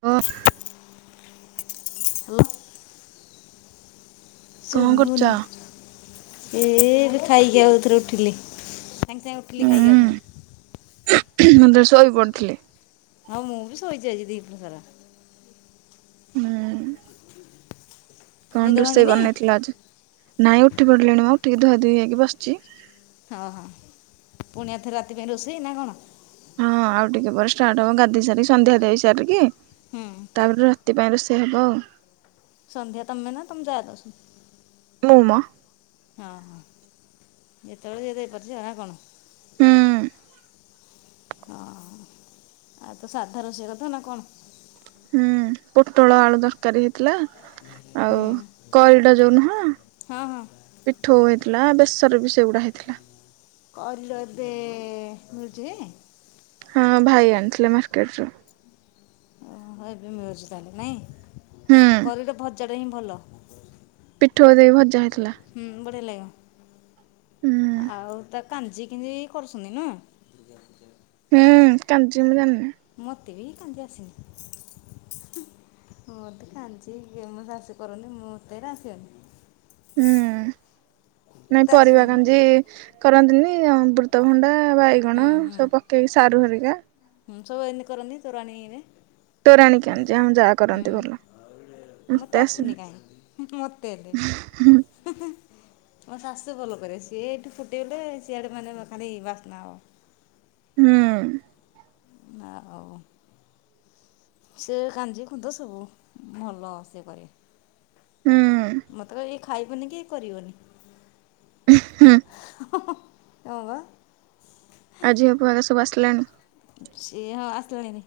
ଓ hello କଣ କରୁଛ? ଶୁଭୁନି, ଏ ଏବେ ଖାଇକି ଆଉଥରେ ଉଠିଲି। ସାଙ୍ଗେ ସାଙ୍ଗେ ଉଠିଲି। ହୁଁ ଖାଇକି ଆଉ ଥରେ। ମୁଁ ତ ଶୋଇପଡ଼ିଥିଲି। ହଁ, ମୁଁ ବି ଶୋଇଛି ଆଜି, ଦିପହର ସାରା। ହୁଁ। [unintelligible] କଣ ରୋଷେଇ ଭାଙ୍ଗିନି ବନେଇଥିଲ ଆଜି? ନାଇଁ ଉଠି ପଡିଲେଣିମ, ଉଠିକି ଧୁଆ ଧୁଇ ହେଇକି ବସିଚି। ଓହୋ। ପୁଣି ଏଥର ରାତିରେ ରୋଷେଇ ନା କଣ? ହଁ, ଆଉ ଟିକେ ପରେ ଷ୍ଟାର୍ଟ ହବ। ଗାଧୋଇ ସାରିକି, ସନ୍ଧ୍ୟା ଦେଇ ସାରିକି, ହୁଁ ତାପରେ ରାତି ପାଇଁ ରୋଷେଇ ହବ ଆଉ। ସନ୍ଧ୍ୟା ତମେ ନା? ତମ ଯା ଦଉଛନ୍ତି? ମୁଁ, ମ। ଅ, ହ, ଯେତେବେଳେ ଯିଏ ଦେଇପାରୁଥିବେ ନା କଣ? ହୁଁ ଅହ, ଆଜି ତ ସାଧା ରୋଷେଇ କରିଥିବ ନା କଣ? ହୁଁ, ପୋଟଳ ଆଳୁ ତରକାରୀ ହେଇଥିଲା, ହୁଁ। ଆଉ କରିଡା ଯୋଉ ନୁହଁ ହଁ, ହଁ। ପିଠୋଉ ହେଇଥିଲା, ବେସର ବି ସେଗୁଡ଼ା ହେଇଥିଲା। କରିିଡା ଏବେ ମିଳୁଚି କି? ହଁ, ଭାଇ ଆଣିଥିଲେ ମାର୍କେଟରୁ। ହଁ, ଏବେ ମିଳୁଛି ତାହେଲେ ହୁଁ ନାଇଁ? କରିଡା ଭଜାଟା ହିଁ ଭଲ। ପିଠଉ ଦେଇ ଭଜା ହେଇଥିଲା। ହୁଁ, ବଢ଼ିଆ ହୁଁ ଲାଗିବ। ଆଉ ତା କାଞ୍ଜି କିଞ୍ଜି କରୁଛନ୍ତି ନୁହଁ? ପୂଜା ପୂଜା। [unintelligible] ହୁଁ, କାଞ୍ଜି ମୁଁ ଜାଣିନି। ମତେ ବି କାଞ୍ଜି ଆସେନି। ହୁଁ, ମତେ କାଞ୍ଜି [unintelligible] ଶାଶୁ କରନ୍ତି, ମତେ ଏରା ଆସିବନି। ହୁଁ, ନାଇଁ ତୋତେ ଆସିବନି ପରିବା ପରା କାଞ୍ଜି କରନ୍ତିନି। ଅମ୍ବୃତଭଣ୍ଡା, ହୁଁ ବାଇଗଣ, ହୁଁ ସବୁ ପକେଇକି ସାରୁ ହରିକା ହୁଁ, ସବୁ ଏମିତି କରନ୍ତି ତୋରାଣୀରେ। ତୋରାଣି କାଞ୍ଜି, ଆମ ଯାଆ ହୁଁ। କରନ୍ତି ଭଲ। ମତେ ମୋତେ ଆସୁନି ଆସିନି କାହିଁ। ମୋତେ ବି। ହୁଁ ଉଁ ଉଁ, ମୋ ଶାଶୁ ଭଲ କରିବେ। ସିଏ ଏଇଠୁ ଫୁଟେଇବେ, ସିଆଡେ ଗାଁ ଯାକ ଖାଲି ବାସ୍ନା ହବ। ହୁଁ। ନା ହଉ। [unintelligible] ସେ କାଞ୍ଜିକୁତ ସବୁ ଭଲ ସେ କରିବେ। ହୁଁ। ମତେ କହିବେ ଇଏ ଖାଇବନି କି କରିବନି। ହୁଁ [inaudible] ତ। [unintelligible] ଆଜି [unintelligible] ସବୁ ଆସିଲାଣି। ସିଏ ହଁ ଆସିଲାଣି।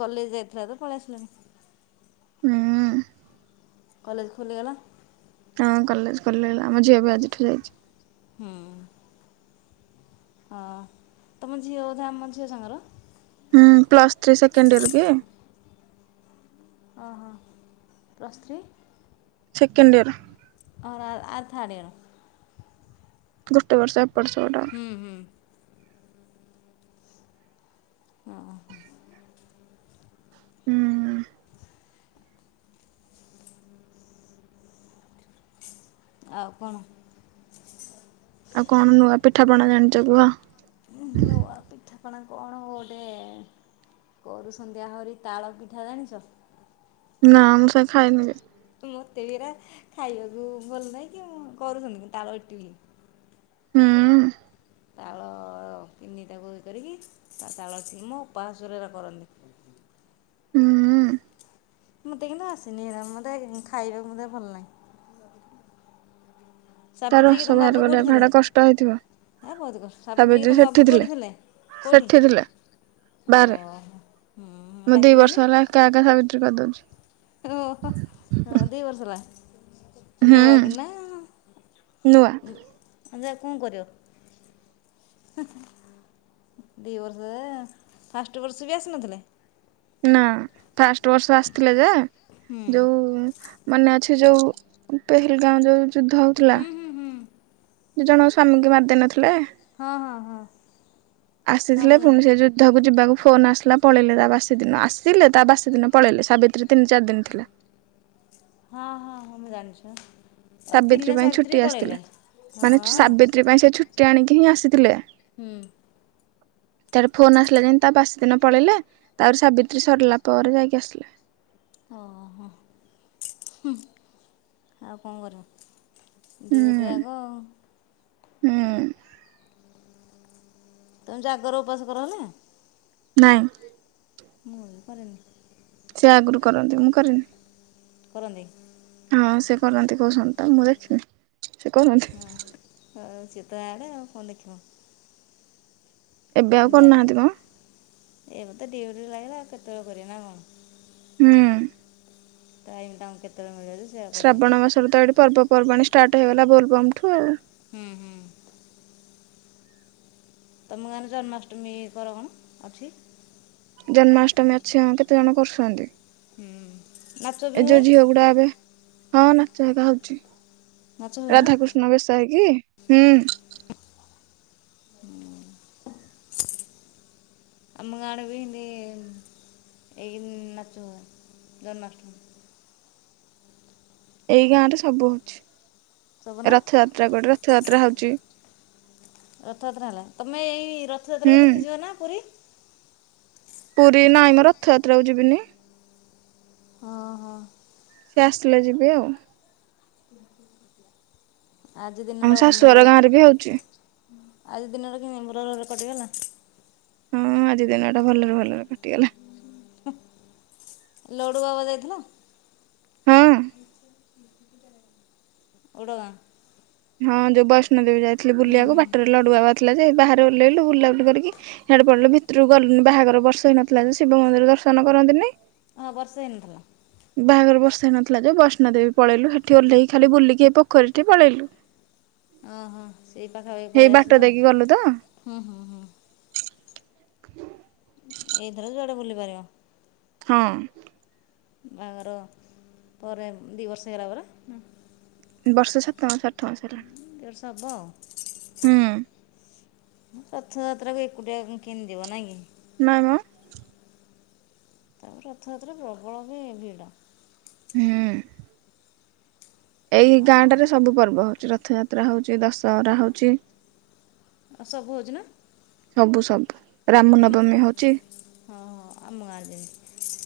କଲେଜ ଯାଇଥିଲା ତ, ପଳେଇ ଆସିଲାଣି। ହୁଁ। କଲେଜ ଖୋଲିଗଲା? ତାଙ୍କ କଲେଜ ଖୋଲିଗଲା। ଆମ ଝିଅ ବି ଆଜିଠୁ ଯାଇଚି। ହୁଁ। ହଁ ତମ ଝିଅବୋଧେ ଆମ ଝିଅସାଙ୍ଗର। ହୁଁ ପ୍ଲସ ଥ୍ରୀ ସେକେଣ୍ଡିୟରକି? ଓହୋ ପ୍ଲସ ଥ୍ରୀ। ସେକେଣ୍ଡିୟର। ଆର ଆର ଆର ଥାର୍ଡ ଇୟର। ଗୋଟେ ବର୍ଷ ଏପଟ ସେପଟ। ଉୁଁ ହୁଁ। [unintelligible] ଉୁଁ ହୁଁ। ଆଉ କଣ? ଆଉ କଣ ନୂଆ ପିଠାପଣା ଜାଣିଛ କୁହ? ନୂଆ ପିଠାପଣା କଣ ଗୋଟେ? କରୁ ସନ୍ଧ୍ୟାହରି ତାଳପିଠା ଜାଣିଛ? ନାଁ ମୁଁ ସେ ଖାଇନି କେବେ। ମତେବି ଏରା ଖାଇବାକୁ ଭଲନାହିଁକି କରୁଛନ୍ତି ତାଳ ଇଟିଲି। ହୁଁ ଉୁଁ। ତାଳ ତିନିଟାକୁ ଇଏ କରିକି ତା ତାଳ ମୋ ଅପାଶାଶୁହର ଏରା କରନ୍ତି। ହୁଁ ଉୁଁ। ମତେ କିନ୍ତୁ ଆସେନି ହେରା ମତେ ଖାଇବାକୁ ମୋତେ ଭଲଲେଗେ। ତା ରସ ସାବିତ୍ରୀକି ତମ ବାହାର ବାବୁ କୋଉଠି କରିବା ଥିଲେ? ହେଟା କଷ୍ଟ ହେଇଥିବ ହେ ବହୁତ କଷ୍ଟ ସାବିତ୍ରୀ ତମ ବାବୁ କୋଉଠି ଥିଲେ କୋଉଠି? ସେଠି ଥିଲା ଓ ବାହାରେ ହୁଁ ମୁଁ ଦି ବର୍ଷ ଡାକିଲନି। ହେଲା ଏକା ଏକା ସାବିତ୍ରୀ କରିଦଉଛି। ଓହୋ ହଁ ଦୁଇବର୍ଷ ହେଲା। ହୁଁ ନୂଆକିନା ଆଉ ନୂଆ ଯା କଣ କରିବ? ହେଁ ଦି ବର୍ଷରେ ଫାଷ୍ଟ ବର୍ଷବି ଆସିନଥିଲେ। ନାଁ ଫାଷ୍ଟ ବର୍ଷ ଆସିଥିଲେଯେ ହୁଁ ଯୋଉ। ମନେଅଛି ଯୋଉ ପେହେଲଗାଁଓ ଯୋଉ ଯୁଦ୍ଧ ହଉଥିଲା। ହୁଁ ହୁଁ ହୁଁ ଦି ଜଣଙ୍କ ସ୍ୱାମୀଙ୍କୁ ମାରିଦେଇ ନଥିଲେ। ହଁ ହଁ ହଁ। ହଁ ଆସିଥିଲେ ମୁଁ ପୁଣି ସେଯୁଦ୍ଧକୁ ଯିବାକୁ ଫୋନ ଆସିଲା ପଳେଇଲେ ତାବାସିଦିନ ଆସି ଥିଲେ ତା ବାସିଦିନ ପଳେଇଲେ ସାବିତ୍ରୀ ତିନି ଚାରିଦିନ ଥିଲା। ହଁ ହଁ ହଁ ମୁଁ ଜାଣିଛିବା। ସାବିତ୍ରୀ ପାଇଁ ଛୁଟି ଆସିଥିଲେ ମାନେ ହଁ ସାବିତ୍ରୀପାଇଁ ସେ ଛୁଟି ଆଣିକିହିଁ ଆସିଥିଲେ। ହୁଁ ଉୁଁ। [inaudible] ତାପରେ ଫୋନ ଆସିଲା ଯେମତି ତା ବାସିଦିନ ପଳେଇଲେ ତାପରେ ସାବିତ୍ରୀ ସରିଲାପରେ ଯାଇକି ଆସିଲେ। ଅ ହ ହଁ ହୁଁ ଆଉ କଣ କରିବ? ହୁଁ ଡିଉଟି ଆଗ। ହୁଁ ଉୁଁ। ତମେ ଜାଗର ଉପାସ କରନା? ନାଁ। ମୁଁବି କରେନି। ସେ ଆଗରୁ କରନ୍ତି ମୁଁ କରେନି। କରନ୍ତି। ହଁ ସେ କରନ୍ତି କହୁଛନ୍ତି ତ ମୁଁ ଦେଖିନି। ସେ କରନ୍ତି ହଁ ହଉ ସେତ ଇଆଡ଼େ ଆଉ କଣ ଦେଖିବ। ଏବେ ଆଉ ଜାଗ କରୁନାହାନ୍ତି ମ ଏବେ ତ ଡ୍ୟଉଟି ରୁ ଆଇଲ ଆଉ କେତେବେଳେ କରିବ ନା କଣ? ହୁଁ। ଟାଇମ୍ ତାଙ୍କୁ କେତେବେଳେ ମିଳିବ ଯେ? ସେୟା କରିବେ ଶ୍ରାବଣ ମାସରେ ତ ଏଇଠି ପର୍ବପର୍ବାଣି ଷ୍ଟାର୍ଟ ହେଇଗଲା ବୋଲବମ ଠୁ ଆଉ। ହୁଁ, ହୁଁ। ତମ ଗାଁରେ ଜନ୍ମାଷ୍ଟମୀ କର କଣ ଅଛି? ଜନ୍ମାଷ୍ଟମୀ ଅଛି ହଁ କେତେ ଜଣ କରୁଛନ୍ତି। ହୁଁ। ନାଚ ବି ଏ ଯଉ ହୁଏ ଝିଅ ଗୁଡ଼ା ଏବେ ହଁ ନାଚ ଆକା ହଉଛି ନାଚ ହୁଏ ନା ରାଧାକୃଷ୍ଣ ନୂଆ ବେଶ ହେଇକି ହୁଁ। ଆମ ଗାଁ ଆଡ଼େ ବି ଏମିତି ଏଇ ନାଚ ହୁଏ ଜନ୍ମାଷ୍ଟମୀ। ଏଇ ଗାଁ ରେ ସବୁ ହଉଛି ସବୁ ନା ରଥଯାତ୍ରା କଡ଼ରେ ରଥଯାତ୍ରା ହଉଛି। ରଥଯାତ୍ରା ହେଲା ତମେ ଏଇ ହୁଁ ରଥଯାତ୍ରାକୁ ଦେଖିଯିବ ନା ପୁରୀ? ପୁରୀ ନାଇଁ ମୋ ରଥଯାତ୍ରାକୁ ଯିବିନି। ହଁ, ହଁ। ସେ ଆସିଲେ ଯିବି ଆଉ। [unintelligible] ଆଜି ଆମ ଦିନଟା କଣ ଶାଶୁଘର ଭଲ ଗାଁରେ ବି ହଉଛି ଆଜି ଦିନରେ କିଇନ୍ତି ଭଲରେ କଟିଗଲା? ହଁ ଆଜି ଦିନ ଟା ଭଲରେ ଭଲରେ କଟିଗଲା। ଲଡ଼ୁ ବାବା ଯାଇଥିଲ? ହଁ। ଉଡ଼ ଗାଁ। ହଁ ଯଉ ବୈଷ୍ଣଦେବୀ ଯାଇଥିଲି ହୁଁ ବୁଲିବାକୁ ହୁଁ ବାଟରେ ଲଡ଼ୁ ବାବା ଥିଲା ଯେ ବାହାରେ ଓଲ୍ଲେଇଲୁ ବୁଲାବୁଲି କରିକି ହିଆଡ଼େ ପଡ଼ିଲୁ ଭିତରକୁ ଗଲୁନି ବାହାଘର ବର୍ଷ ହେଇନଥିଲା ଯେ ଶିବ ମନ୍ଦିର ଦର୍ଶନ କରନ୍ତିନି। ଅ ବର୍ଷେ ହେଇ ନଥିଲା। ବାହାଘର ବର୍ଷେ ହେଇନଥିଲା ଯେ ବୈଷ୍ଣଦେବୀ ପଳେଇଲୁ ସେଠି ଓହ୍ଲେଇ ଖାଲି ବୁଲିକି ଏ ପୋଖରୀଟି ପାଲେଇଲୁ। [unintelligible] ଓଁହ ସେଇ ପାଖାପାଖି ପଳେଇ ଆସିଲ ଦେଇକି ଗଲୁ ତ ହୁଁ ହୁଁ ହୁଁ। ଏଇଥର ଯୁଆଡ଼େ ବୁଲି ପାରିବ। ହଁ। ବାହାଘର ପରେ ଦି ବର୍ଷ ହେଇଗଲା ପରା? ବର୍ଷେ ସାତ ମାସ ଅଠ ମାସ ହେଲା। ଦେଢ଼ ବର୍ଷ ହେବ। ହୁଁ। ରଥଯାତ୍ରା କୁ ଏକୁଟିଆ କିନ୍ତି ଯିବ ନାଇଁ କି। ନାଈ ମ। ତାପରେ ରଥଯାତ୍ରା ପ୍ରବଳ ବି ଭିଡ଼। ହୁଁ। ଏଇ ଗାଁଟାରେ ହଁ ସବୁ ପର୍ବ ହଉଚି ରଥଯାତ୍ରା ହଉଚି ଦଶହରା ହଉଚି। ସବୁ ହଉଚି ନା? ସବୁ ସବୁ ତମ ରାମନବମୀ ହଉଚି। ହଁ ହଁ ଆମ ଗାଁରେ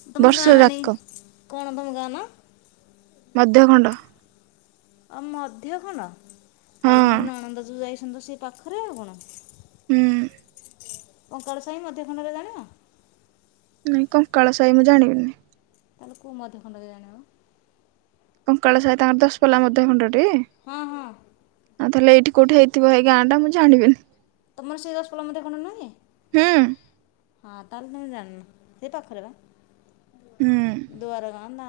ବି ତମ ବର୍ଷ ଗାଁ ଯାକ ଜାଣିନି କଣ ତମ ଗାଁ ନା? ମଧ୍ୟଖଣ୍ଡ। ଅ ମଧ୍ୟଖଣନ ତାହେଲେ ହଁ ମୋ ନଣନ୍ଦ ଯୋଉ ଯାଇସନ୍ତି ତ ସେ ପାଖରେ ଆଉ କଣ। ହୁଁ। କଙ୍କାଳ ସାଇ ମଧ୍ୟ ଖଣ୍ଡରେ ଜାଣିନ? ନାଇଁ କଙ୍କାଳ ସାଇ ମୁଁ ଜାଣିବିନି। ତାହେଲେ କୋଉ ମଧ୍ୟଖଣ୍ଡରେ ଜାଣିବ? କଙ୍କଳ ସାଇ ତାଙ୍କର ଦଶପଲ୍ଲା ମଧ୍ୟଖଣ୍ଡଟି? ହଁ ହଁ। ଆଉ ତାହଲେ ଏଇଠି କୋଉିଠି ହେଇଥିବ ହେଇ ଗାଁ ଟା ମୁଁ ଜାଣିବିନି। ତମର ସେଇ ଦଶପଲ୍ଲା ମଧ୍ୟ ଖଣ୍ଡ ନାହଁ? ହୁଁ ହଁ ତାହାଲେ ତମେ ଜାଣ୍ନ ସେଇ ପାଖରେ ବା। ହୁଁ ଦୁଆର ଗାଁ ନା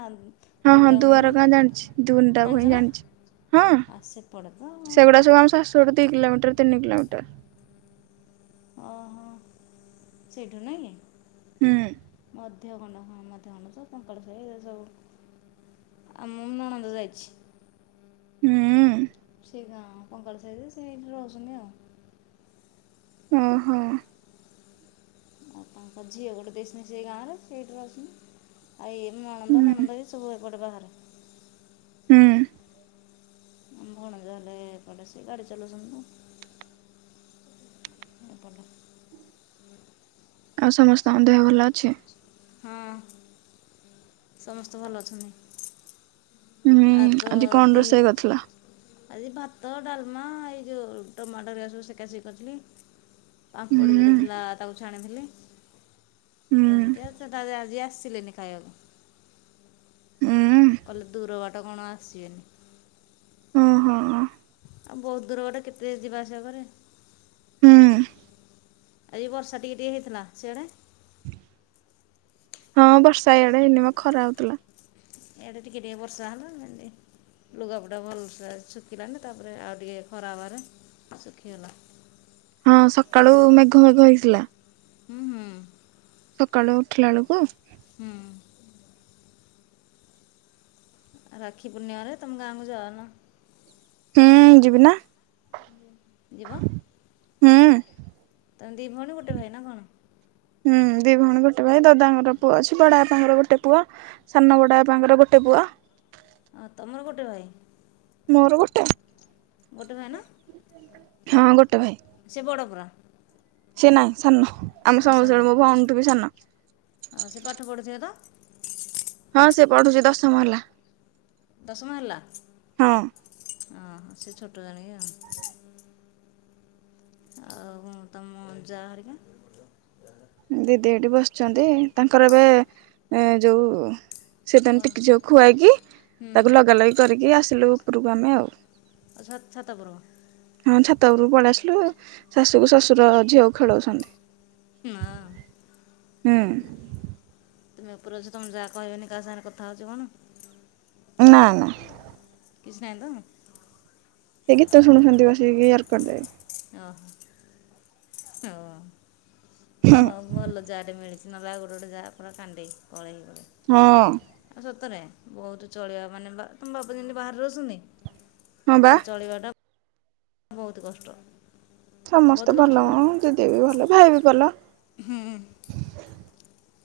ହଁ ହଁ ଦୁଆର ନିଣ୍ଡାମୁହିଁ ଗାଁ ଜାଣିଛି ଦୁନଟା ଭୁଇଁ ଜାଣିଚନା? ଜାଣିଛି ହଁ ସେଗୁଡା ସବୁ ଆମ ଶାଶୁ ଘରଠୁ ଦି କିଲୋମିଟର୍ ତିନି କିଲୋମିଟର୍ ଓହୋ ସେଇଠୁ ନାଇଁ କି? ହୁଁ। ମଧ୍ୟ ଖଣ୍ଡ ହ ମଧ୍ୟ ଖଣ୍ଡ କଙ୍କାଳସାହି ଏ ସବୁ ଆମ ମୁଁ ନଣନ୍ଦ ଯାଇଚି। ହୁଁ। ସେ ଗାଁ କଙ୍କାଳ ସାଇ ଯେ ସେ ଏଇଠି ରହୁଚନ୍ତି ଆଉ। ଓହ। ଆଉ ତାଙ୍କ ଝିଅ ଗୋଟେ ଦେଇସିନି ସେଇ ଗାଁ ରେ ସେ ଏଠି ରହିଛନି। ଆଏଇ ନଣନ୍ଦ ହୁଁ ନଣଦବି ସବୁ ଏପଟେ ବାହାରେ ହୁଁ। ଆମ ଭଣଜା ହେଲେ ଏପଟେ ସେ ଗାଡି ଚଲଉଛନ୍ତିୁନ। ହୁଁ ଏପଟେ। ଆଉ ସମସ୍ତଙ୍କ ଦେହ ଭଲ ଅଛି? ହଁ। ସମସ୍ତେ ଭଲ ଅଛନି। ହୁଁ ଆ ତ ଆଜି କଣ ଦି ରୋଷେଇ ବସ କରିଥିଲ ଆଜି ଭାତ ଡାଲ୍ମା ଏଇ ଯେଉ ଟମାଟୋ ହେରିକା ସବୁ ସେକା ସେକି କର୍ଥିଲି ପାମ୍ପଡ ହୁଁ ଯୋଟେ ଥିଲା ତାକୁ ଛାଣିଥିଲି। ହୁଁ ଏମିତି ଆଉ ସେଟାରେ ଆଜି ଆସିଲେନି ଖାଇବାକୁ। ହୁଁ କହିଲେ ଦୂର ବାଟ କଣ ଆସିବେନି। ଓ ହଁ ହ। ଆଉ ବହୁତ୍ ଦୂର ବାଟ କେତେ ଯିବା ଆସିବା କରିବେ। ହୁଁ ଆଜି ବର୍ଷା ଟିକେ ଟିକେ ହେଇଥିଲା ସିଆଡେ। ହଁ ବର୍ଷା ଇଆଡେ ହେଇନି ମ ଖରା ହଉଥିଲା। ଏଇଡେ ଟିକେ ଟିକେ ବର୍ଷା ହେଲା ଏମିତି। ଲୁଗାପୁଟା ଭଲ୍ ସେ ଶୁଖିଲାନି ତାପରେ ଆଉ ଟିକେ ଖରା ହେବାରେ ଶୁଖିଗଲା। ହଁ ସକାଳୁ ମେଘ ଫେଘ ହେଇଥିଲା ହୁଁ ହୁଁ। ସକାଳୁ ଉଠିଲା ବେଳକୁ ହୁଁ। ଆଉ ରାକ୍ଷୀ ପୂର୍ଣ୍ଣିମାରେ ତମ ଗାଁକୁ ଯାଉନ? ହୁଁ ଯିବି ନା। ଯିବ। ହୁଁ। ତମେ ଦି ଭଉଣୀ ଗୋଟ ଭାଇ ନା କଣ? ହୁଁ ଦି ଭଉଣୀ ଗୋଟେ ଭାଇ ଦାଦାଙ୍କର ପୁଅ ଅଛି ବଡା ବାପାଙ୍କର ଗୋଟେ ପୁଅ। ସାନବଡ଼ ବାପା ଙ୍କର ଗୋଟେ ପୁଅ। ଆ ତମର ଗୋଟେ ଭାଇ। ମୋର ଗୋଟେ ଗୋଟେ ଭାଇନା। ହଁ ଗୋଟେ ଭାଇ। ସେ ବଡ ପୁରା। ସେ ନାଇଁ ସାନ ଆମେ ଆଉ ସାନ ସମସ୍ତଙ୍କଠୁ ମୋ ଭଉଣୀ ଠୁ ବି ସାନ। ଆଉ ସେ ପାଠ ପଢ଼ୁଥିବେ ତ। ହଁ ସେ ପଢୁଛି ଦଶମ ହେଲା। ଦଶମ ହେଲା ହଁ ଅ ହ ସେ ଛୋଟ ଜାଣିକି ଆଉ। ଆଉ ହଁ ତମ ଜା ଘରିକା। ଦିଦି ଏଇଟି ବସିଛନ୍ତି ତାଙ୍କର ଏବେ ଯୋଉ ସେତାଙ୍କ କ'ଣ ଟିକି ଝିଅକୁ ଖୁଆଇକି ହୁଁ ତାକୁ ଲଗା ଲଗି କରିକି ଆସିଲୁ ଉପରକୁ ଆମେ ଆଉ। ଆଉ ଛାତ ଛାତ ଉପରକୁ। ହଁ ଛାତ ଉପରୁକୁ ପଳେଇ ଆସିଲୁ ଶାଶୁକୁ ଶାଶୁର ଝିଅକୁ ଖେଳଉଛନ୍ତି। ମା। ହୁଁ। ତମେ ଉପର ଅଛ ତମେ ଯାହା କହିବନି କାହା ସାଙ୍ଗରେ କଥା ହଉଛି କଣ? ନା ନା। କିଛି ନାହିଁ ତ। ସେ ଗୀତ ଶୁଛନ୍ତି ବସିକି ୟରକର୍ଡ ଦେଇକି। ଓ ହୋ ଓହୋ ଭଲ ଯା ଟେ ମିଳିଚି। ନହେଲେ ଆଉ ଗୋଟେ ଗୋଟେ ଯା ପୁରା କାଣ୍ଡେଇ କଲେଇ ଭଳି। ହଁ। ଆଉ ସତରେ ବହୁତୁ ଚଳିବା ମାନେ ବା ତମ ବାପା ଯେମିତି ବାହାରେ ହଁ ବା ରହୁଛନ୍ତି ଚଳିବା ବହୁତୁ କଷ୍ଟ। ବହୁତ ସମସ୍ତେ କଷ୍ଟ ଭଲ ନା ହ ଦିଦି ବି ଭଲ ଭାଇ ବି ଭଲ। ହୁଁ।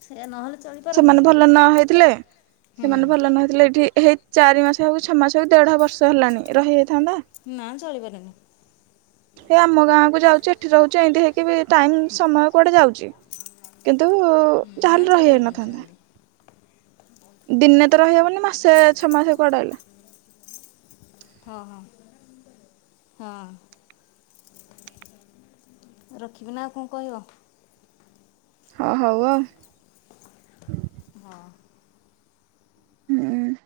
ସେଇୟା ନହେଲେ ଚଳି ସେମାନେ ଭଲ ନ ହେଇଥିଲେ ହୁଁ ସେମାନେ ଭଲ ନ ହେଇଥିଲେ ଏଠି ହେଇ ଚାରି ମାସ ହେଉ ଛଅ ମାସ ହେଉ ଦେଢ ବର୍ଷ ହେଲାଣି ରହିହେଇଥାନ୍ତା। ନା ଚଳି ପାରିମିନି। ଏ ଆମ ଗାଁ କୁ ଯାଉଚି ଏଠି ରହୁଛି ଏମିତି ହେଇକି ବି ଟାଇମ୍ ସମୟ କୁଆଡେ ଯାଉଚି। କିନ୍ତୁ ହୁଁ, ନା ଯାହେଲେ ଚଳିହେବନି ରହିହେଇନଥାନ୍ତା। ସେମିତି ଦିନେ ତ ରହିହବନି ମାସେ ଛଅ ମାସେ କୁଆଡେ ଆଇଲା। ହ ହ ହ। ରଖିବିନା ଆଉ କଣ କହିବ? ହ ହଉ ଆଉ। ହଁ। ହୁଁ।